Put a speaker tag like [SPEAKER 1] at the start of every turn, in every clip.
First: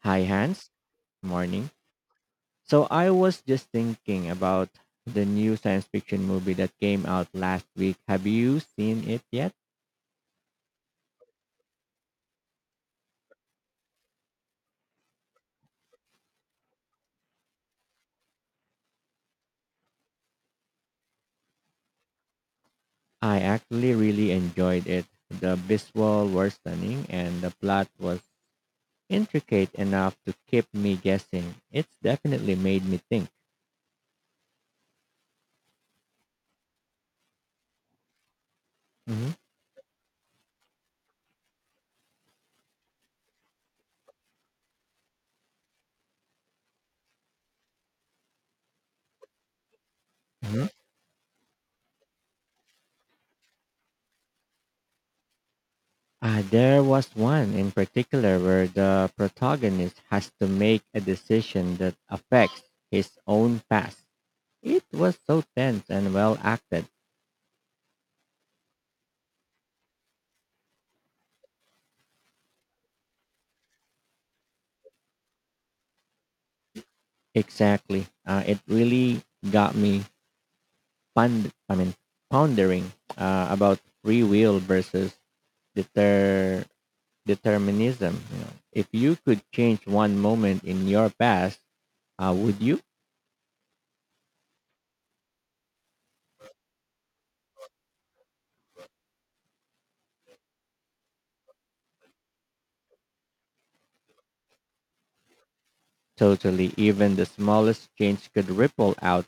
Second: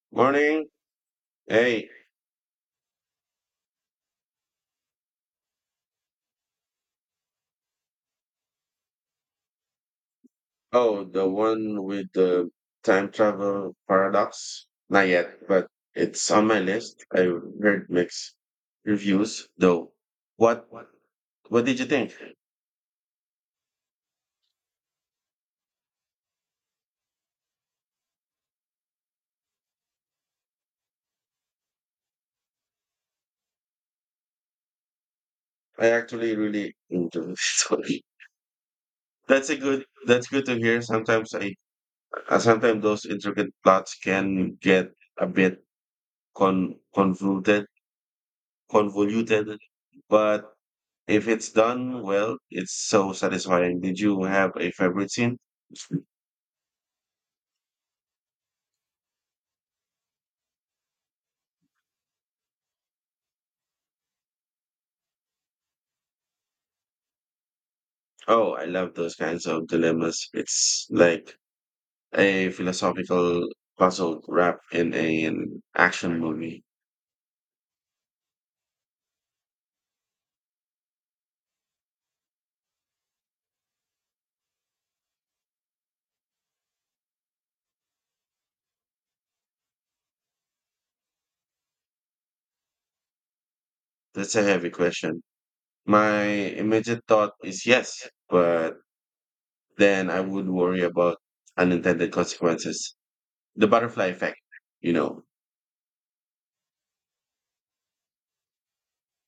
[SPEAKER 1] Hi, Hans.
[SPEAKER 2] Morning.
[SPEAKER 1] Morning.
[SPEAKER 2] Hey.
[SPEAKER 1] So I was just thinking about the new science fiction movie that came out last week. Have you seen it yet?
[SPEAKER 2] Oh, the one with the time travel paradox? Not yet, but it's on my list. I heard mixed reviews though. What what what did you think?
[SPEAKER 1] I actually really enjoyed it. The visual were stunning and the plot was intricate enough to keep me guessing. It's definitely made me think.
[SPEAKER 2] I actually really enjoyed it. Sorry.
[SPEAKER 1] hmm
[SPEAKER 2] That's good to hear. Sometimes I sometimes those intricate plots can get a bit con convoluted convoluted, but
[SPEAKER 1] hmm
[SPEAKER 2] if it's done well, it's so satisfying. Did you have a favorite scene?
[SPEAKER 1] There was one in particular where the protagonist has to make a decision that affects his own past. It was so tense and well acted.
[SPEAKER 2] Oh, I love those kinds of dilemmas. It's like a philosophical puzzle wrapped in an action movie.
[SPEAKER 1] Exactly. It really got me pond- I mean, pondering about free will versus deter- determinism. You know, if you could change one moment in your past, would you?
[SPEAKER 2] That's a heavy question. My immediate thought is yes, but then I would worry about unintended consequences. The butterfly effect, you know.
[SPEAKER 1] Totally. Even the smallest change could ripple out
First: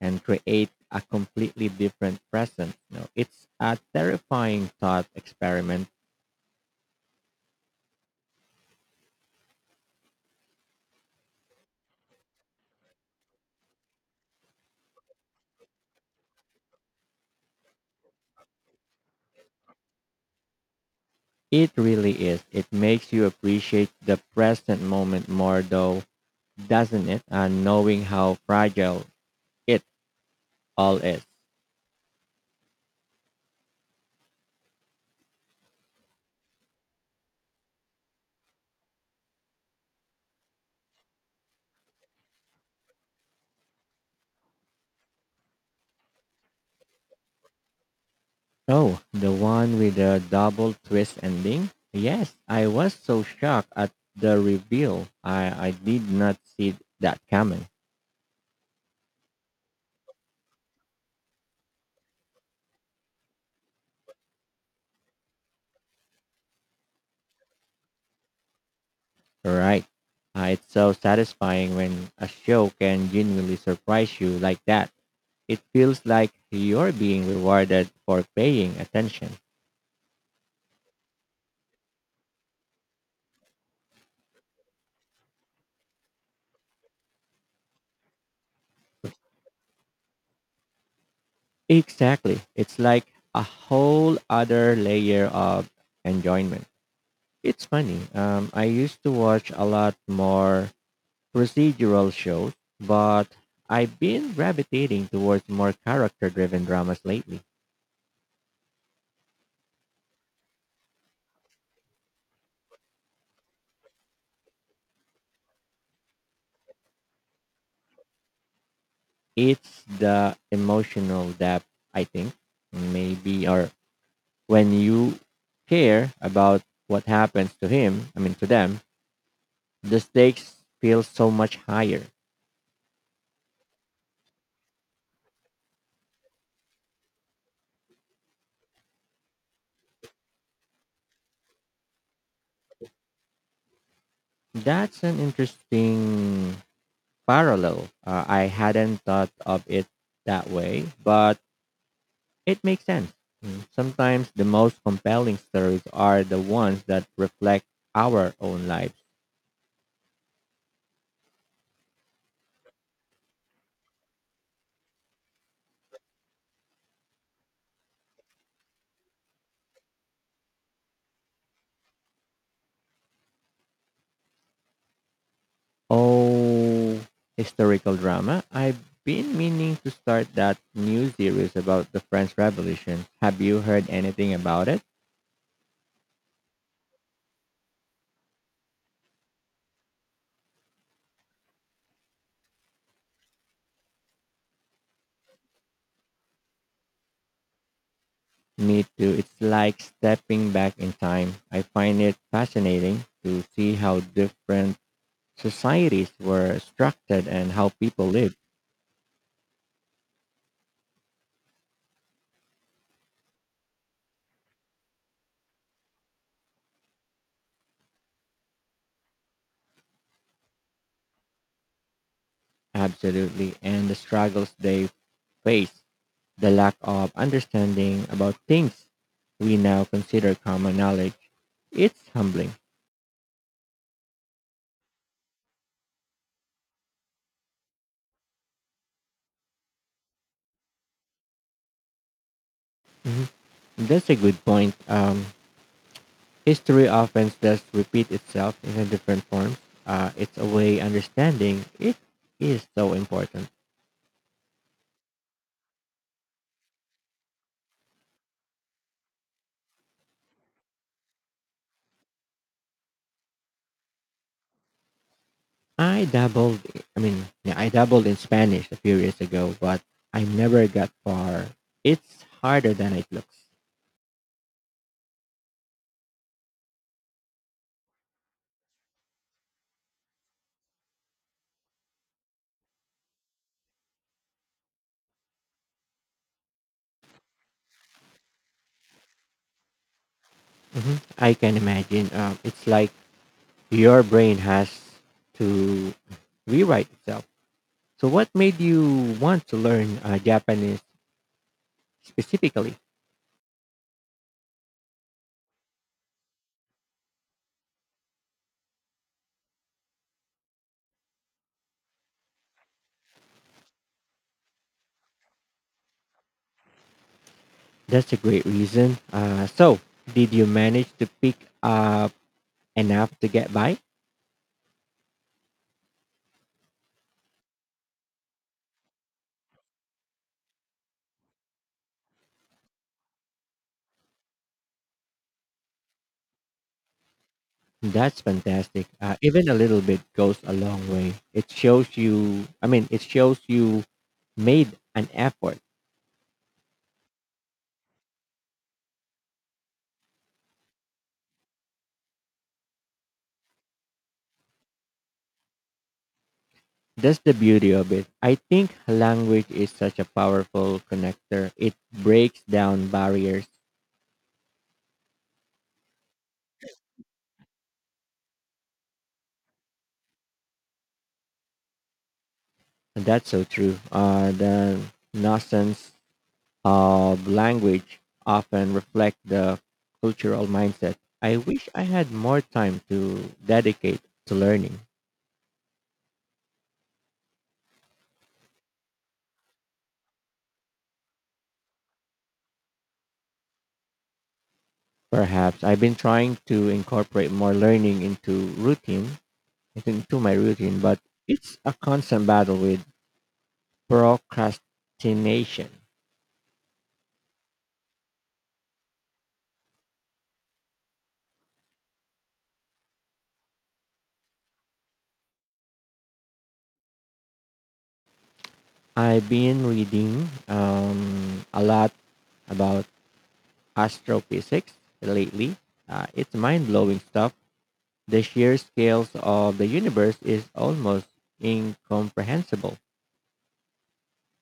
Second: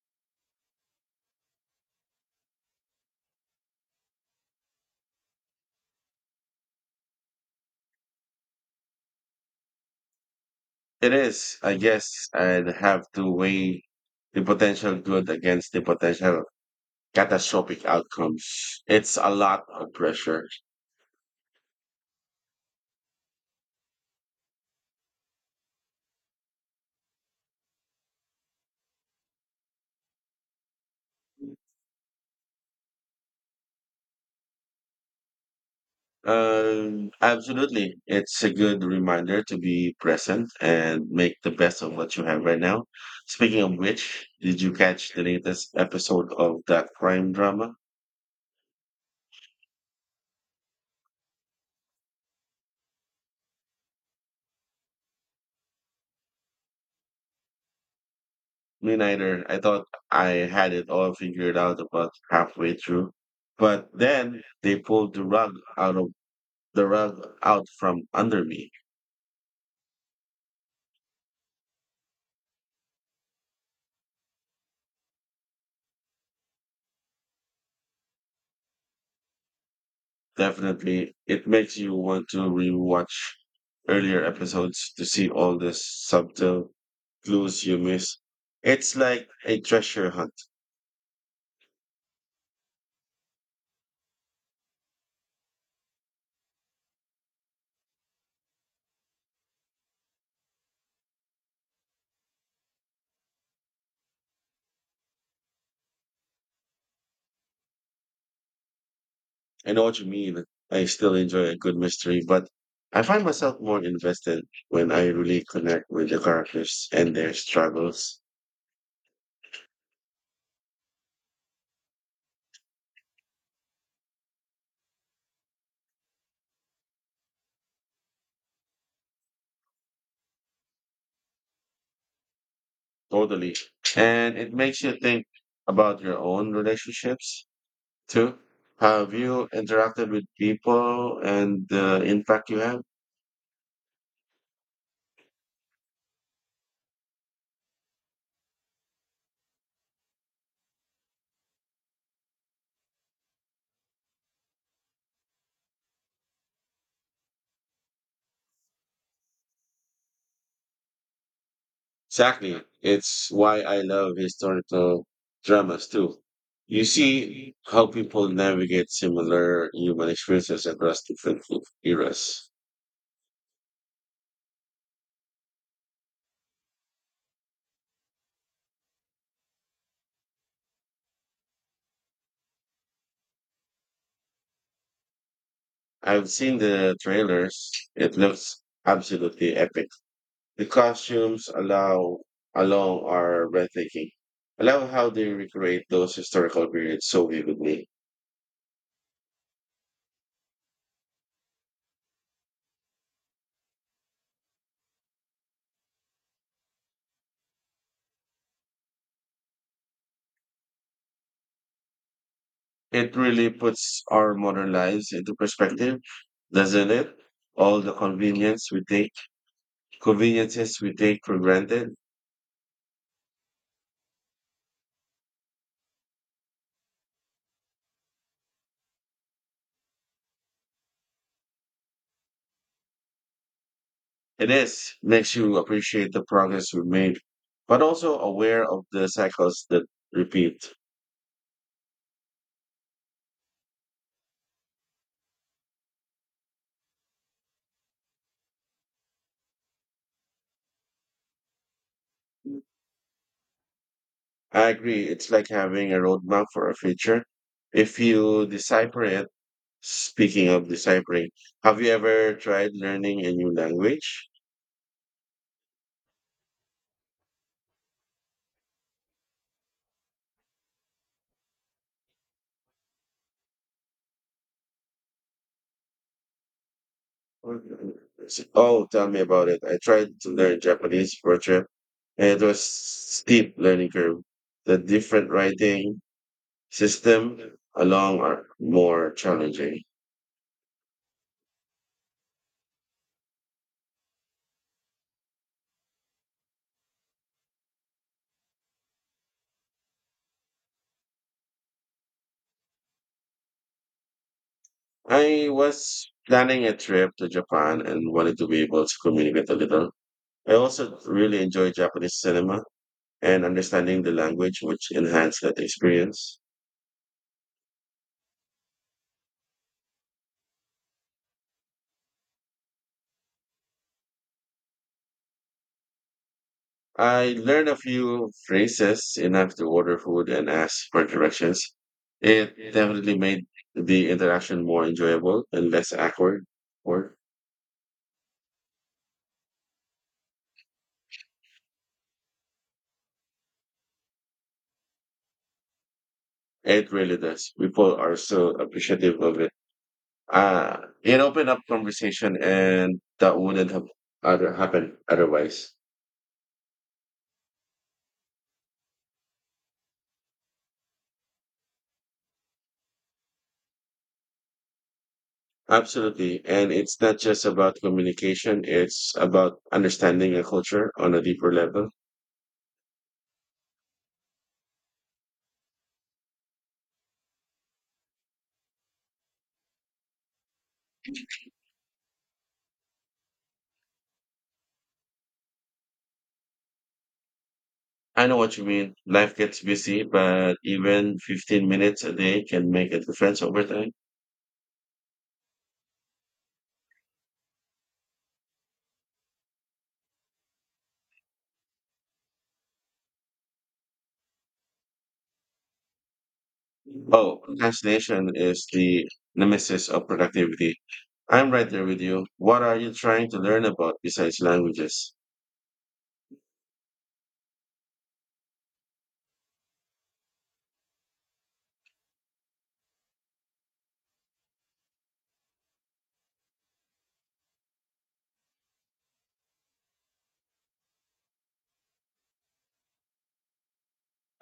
[SPEAKER 1] and create a completely different present. You know, it's a terrifying thought experiment.
[SPEAKER 2] It is. I guess I'd have to weigh the potential good against the potential catastrophic outcomes. It's a lot of pressure.
[SPEAKER 1] It really is. It makes you appreciate the present moment more, though, doesn't it? And knowing how fragile it all is.
[SPEAKER 2] Absolutely. It's a good reminder to be present and make the best of what you have right now. Speaking of which, did you catch the latest episode of that crime drama?
[SPEAKER 1] Oh, the one with the double twist ending? Yes, I was so shocked at the reveal. I did not see that coming.
[SPEAKER 2] Me neither. I thought I had it all figured out about halfway through. But then they pulled out of the rug out from under me.
[SPEAKER 1] Right. It's so satisfying when a show can genuinely surprise you like that. It feels like you're being rewarded for paying attention.
[SPEAKER 2] Definitely, it makes you want to rewatch earlier episodes to see all the subtle clues you miss. It's like a treasure hunt.
[SPEAKER 1] Exactly. It's like a whole other layer of enjoyment. It's funny. I used to watch a lot more procedural shows, but I've been gravitating towards more character driven dramas lately.
[SPEAKER 2] I know what you mean. I still enjoy a good mystery, but I find myself more invested when I really connect with the characters and their struggles.
[SPEAKER 1] It's the emotional depth, I think, maybe, or when you care about what happens to to them, the stakes feel so much higher.
[SPEAKER 2] Totally. And it makes you think about your own relationships Two, have you interacted with people and the impact you have?
[SPEAKER 1] That's an interesting parallel. I hadn't thought of it that way, but it makes sense. Mm. Sometimes the most compelling stories are the ones that reflect our own lives.
[SPEAKER 2] Exactly. It's why I love historical dramas too. You see how people navigate similar human experiences across different eras.
[SPEAKER 1] Oh, historical drama. I've been meaning to start that new series about the French Revolution. Have you heard anything about it?
[SPEAKER 2] I've seen the trailers. It looks absolutely epic. The costumes allow alone are breathtaking. I love how they recreate those historical periods so vividly.
[SPEAKER 1] Me too. It's like stepping back in time. I find it fascinating to see how different societies were structured and how people lived.
[SPEAKER 2] It really puts our modern lives into perspective, doesn't it? All the conveniences we take for granted.
[SPEAKER 1] Absolutely. And the struggles they face, the lack of understanding about things we now consider common knowledge, it's humbling.
[SPEAKER 2] It is, makes you appreciate the progress we made, but also aware of the cycles that repeat.
[SPEAKER 1] Mhm. That's a good point. History often does repeat itself in a different form. It's a way understanding it is so important.
[SPEAKER 2] I agree. It's like having a roadmap for a future. If you decipher it, speaking of deciphering, have you ever tried learning a new language?
[SPEAKER 1] I dabbled, I mean, Yeah, I dabbled in Spanish a few years ago, but I never got far. It's harder than it looks.
[SPEAKER 2] Oh, tell me about it. I tried to learn Japanese for a trip, and it was steep learning curve. The different writing system along are more challenging.
[SPEAKER 1] Mhm. I can imagine. It's like your brain has to rewrite itself. So, what made you want to learn Japanese specifically?
[SPEAKER 2] I was planning a trip to Japan and wanted to be able to communicate a little. I also really enjoy Japanese cinema and understanding the language, which enhanced that experience.
[SPEAKER 1] That's a great reason. So, did you manage to pick up enough to get by?
[SPEAKER 2] I learned a few phrases, enough to order food and ask for directions. It definitely made the interaction more enjoyable and less awkward. Or
[SPEAKER 1] That's fantastic. Even a little bit goes a long way. It shows you made an effort.
[SPEAKER 2] it really does. People are so appreciative of it. Ah, it opened up conversation, and that wouldn't have other happened otherwise.
[SPEAKER 1] That's the beauty of it. I think language is such a powerful connector. It breaks down barriers.
[SPEAKER 2] Absolutely, and it's not just about communication; it's about understanding a culture on a deeper level.
[SPEAKER 1] That's so true. The nonsense of language often reflect the cultural mindset. I wish I had more time to dedicate to learning.
[SPEAKER 2] I know what you mean. Life gets busy, but even 15 minutes a day can make a difference over time.
[SPEAKER 1] Perhaps I've been trying to incorporate more learning into my routine, but it's a constant battle with procrastination.
[SPEAKER 2] Oh, procrastination is the nemesis of productivity. I'm right there with you. What are you trying to learn about besides languages?
[SPEAKER 1] I've been reading a lot about astrophysics lately. It's mind blowing stuff. The sheer scales of the universe is almost incomprehensible.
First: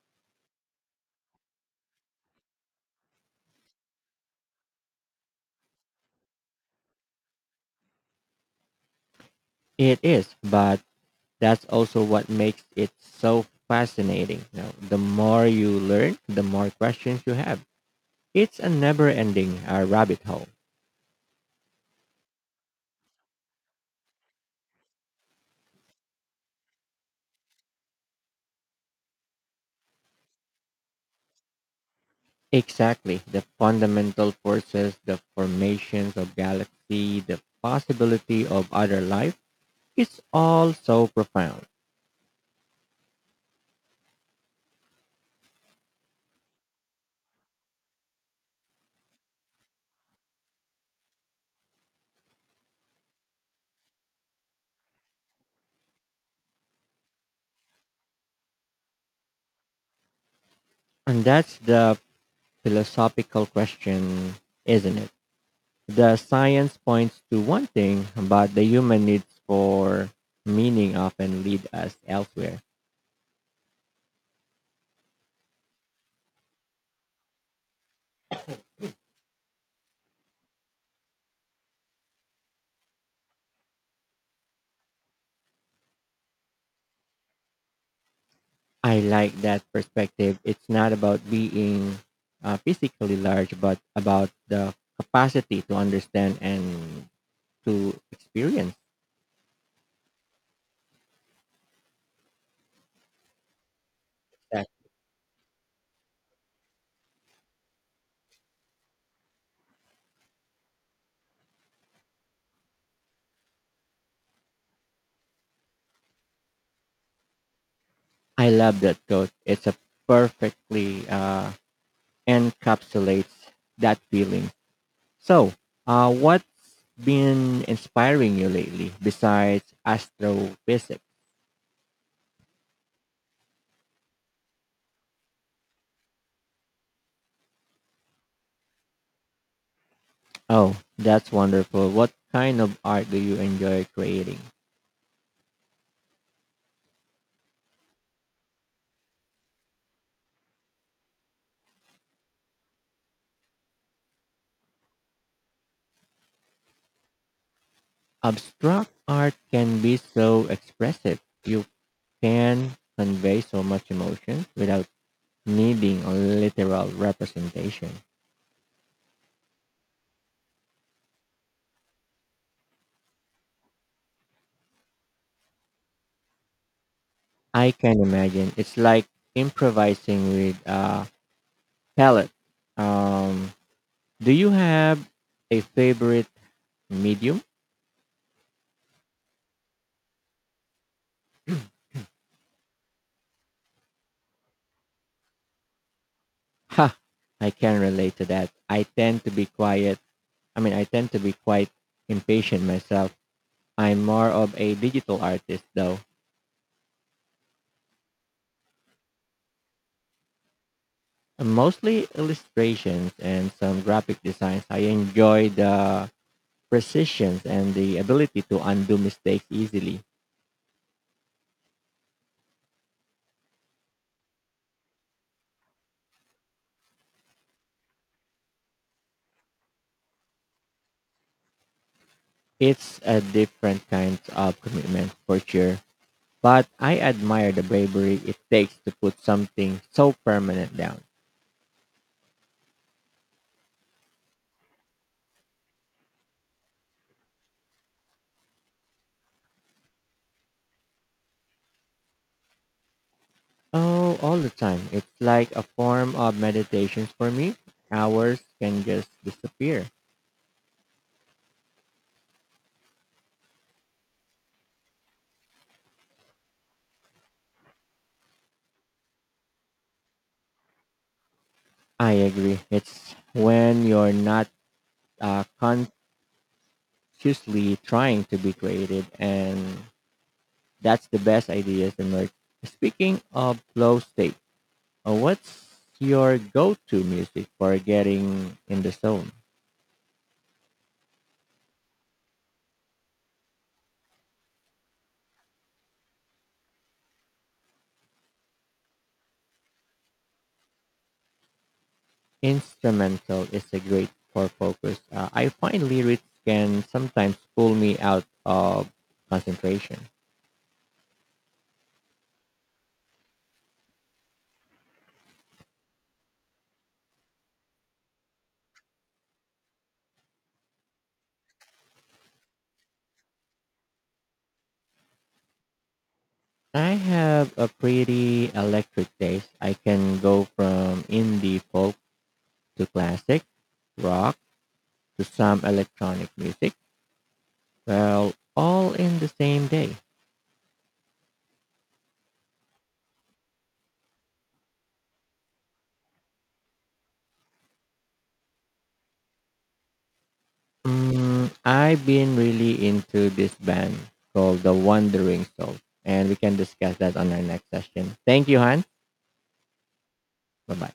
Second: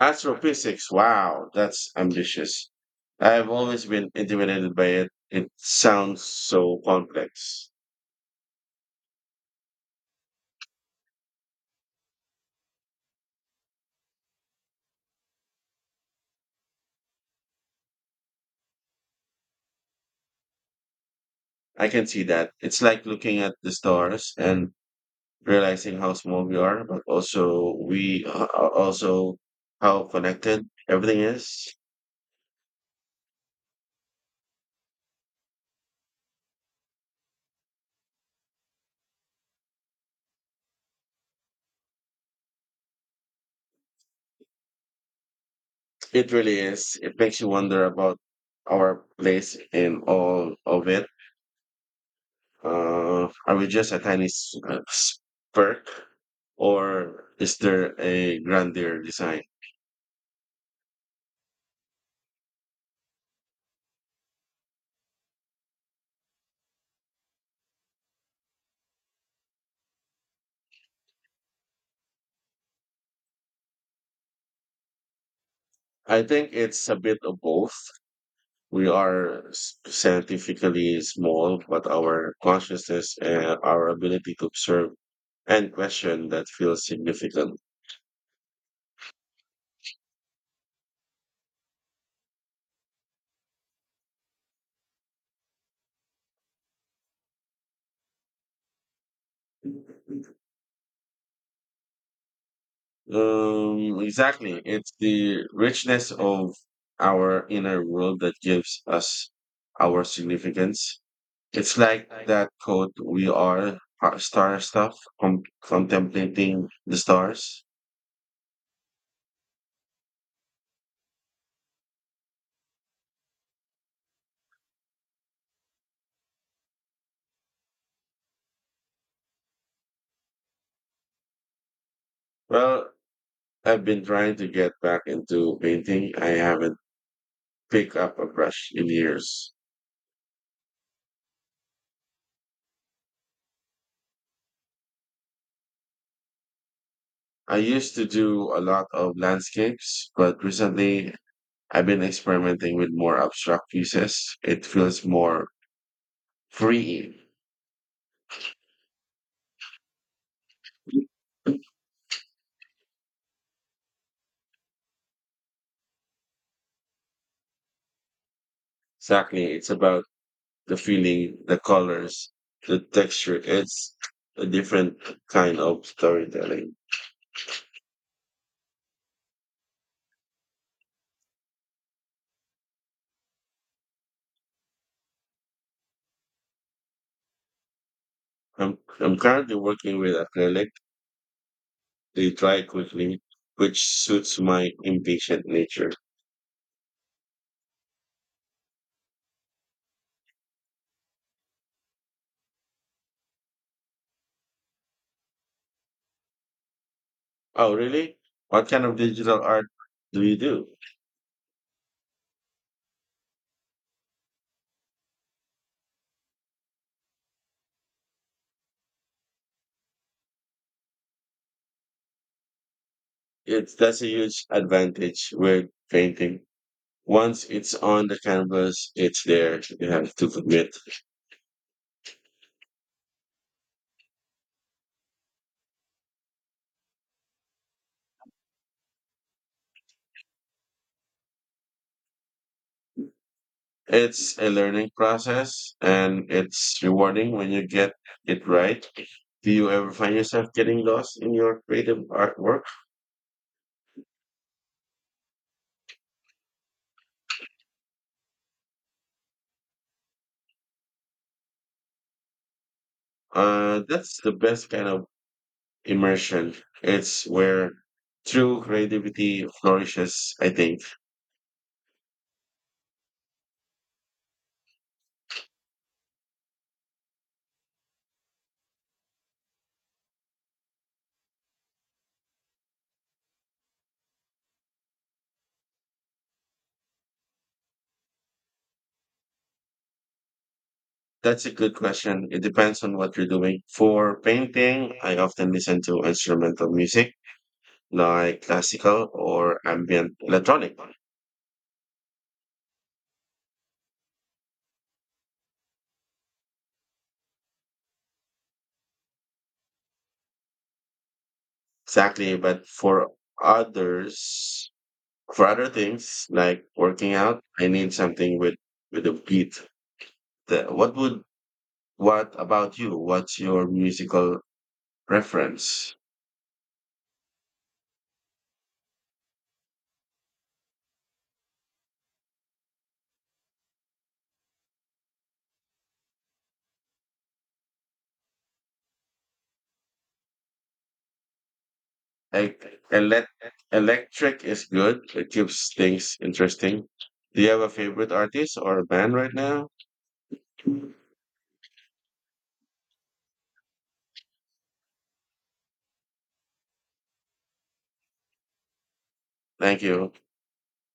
[SPEAKER 2] Astrophysics. Wow, that's ambitious. I've always been intimidated by it. It sounds so complex.
[SPEAKER 1] It is, but that's also what makes it so fascinating. You know, the more you learn, the more questions you have. It's a never-ending rabbit hole.
[SPEAKER 2] I can see that. It's like looking at the stars and realizing how small we are, but also we are also how connected everything is.
[SPEAKER 1] Exactly, the fundamental forces, the formations of galaxy, the possibility of other life. It's all so profound,
[SPEAKER 2] It really is. It makes you wonder about our place in all of it. Are we just a tiny spark, or is there a grander design?
[SPEAKER 1] and that's the philosophical question, isn't it? The science points to one thing, but the human needs for meaning often lead us elsewhere.
[SPEAKER 2] I think it's a bit of both. We are scientifically small, but our consciousness and our ability to observe and question, that feels significant.
[SPEAKER 1] I like that perspective. It's not about being physically large, but about the capacity to understand and to experience
[SPEAKER 2] Exactly.
[SPEAKER 1] that.
[SPEAKER 2] It's the richness of our inner world that gives us our significance. It's like that quote, we are our star stuff, contemplating the stars.
[SPEAKER 1] I love that quote. It's a perfectly encapsulates that feeling. So, what's been inspiring you lately besides astrophysics?
[SPEAKER 2] Well, I've been trying to get back into painting. I haven't picked up a brush in years.
[SPEAKER 1] Oh, that's wonderful. What kind of art do you enjoy creating?
[SPEAKER 2] I used to do a lot of landscapes, but recently I've been experimenting with more abstract pieces. It feels more free.
[SPEAKER 1] Abstract art can be so expressive. You can convey so much emotion without needing a literal representation.
[SPEAKER 2] Exactly. It's about the feeling, the colors, the texture. It's a different kind of storytelling.
[SPEAKER 1] I can imagine it's like improvising with a palette. Um, do you have a favorite medium?
[SPEAKER 2] I'm currently working with acrylic. They dry quickly, which suits my impatient nature.
[SPEAKER 1] Ha, I can relate to that. I tend to be quite impatient myself. I'm more of a digital artist though.
[SPEAKER 2] Oh, really? What kind of digital art do you do?
[SPEAKER 1] Mostly illustrations and some graphic designs. I enjoy the precision and the ability to undo mistakes easily.
[SPEAKER 2] It that's a huge advantage with painting. Once it's on the canvas, it's there. You have to commit.
[SPEAKER 1] It's a different kind of commitment for sure, but I admire the bravery it takes to put something so permanent down.
[SPEAKER 2] It's a learning process and it's rewarding when you get it right. Do you ever find yourself getting lost in your creative artwork?
[SPEAKER 1] Oh, all the time. It's like a form of meditation for me. Hours can just disappear.
[SPEAKER 2] That's the best kind of immersion. It's where true creativity flourishes, I think.
[SPEAKER 1] I agree. It's when you're not uh, consciously trying to be creative and that's the best ideas emerge. Speaking of flow state, what's your go-to music for getting in the zone?
[SPEAKER 2] That's a good question. It depends on what you're doing. For painting, I often listen to instrumental music like classical or ambient electronic.
[SPEAKER 1] Instrumental is a great for focus. I find lyrics can sometimes pull me out of concentration.
[SPEAKER 2] Exactly, but others, for other things like working out, I need something with a beat. The, what would What about you? What's your musical preference?
[SPEAKER 1] I have a pretty electric taste. I can go from indie folk to classic rock to some electronic music. Well, all in the same day.
[SPEAKER 2] E- elec Electric is good. It keeps things interesting. Do you have a favorite artist or a band right now?
[SPEAKER 1] Mm, I've been really into this band called The Wandering Souls, and we can discuss that on our next session. Thank you, Han.
[SPEAKER 2] Thank you.
[SPEAKER 1] Bye bye.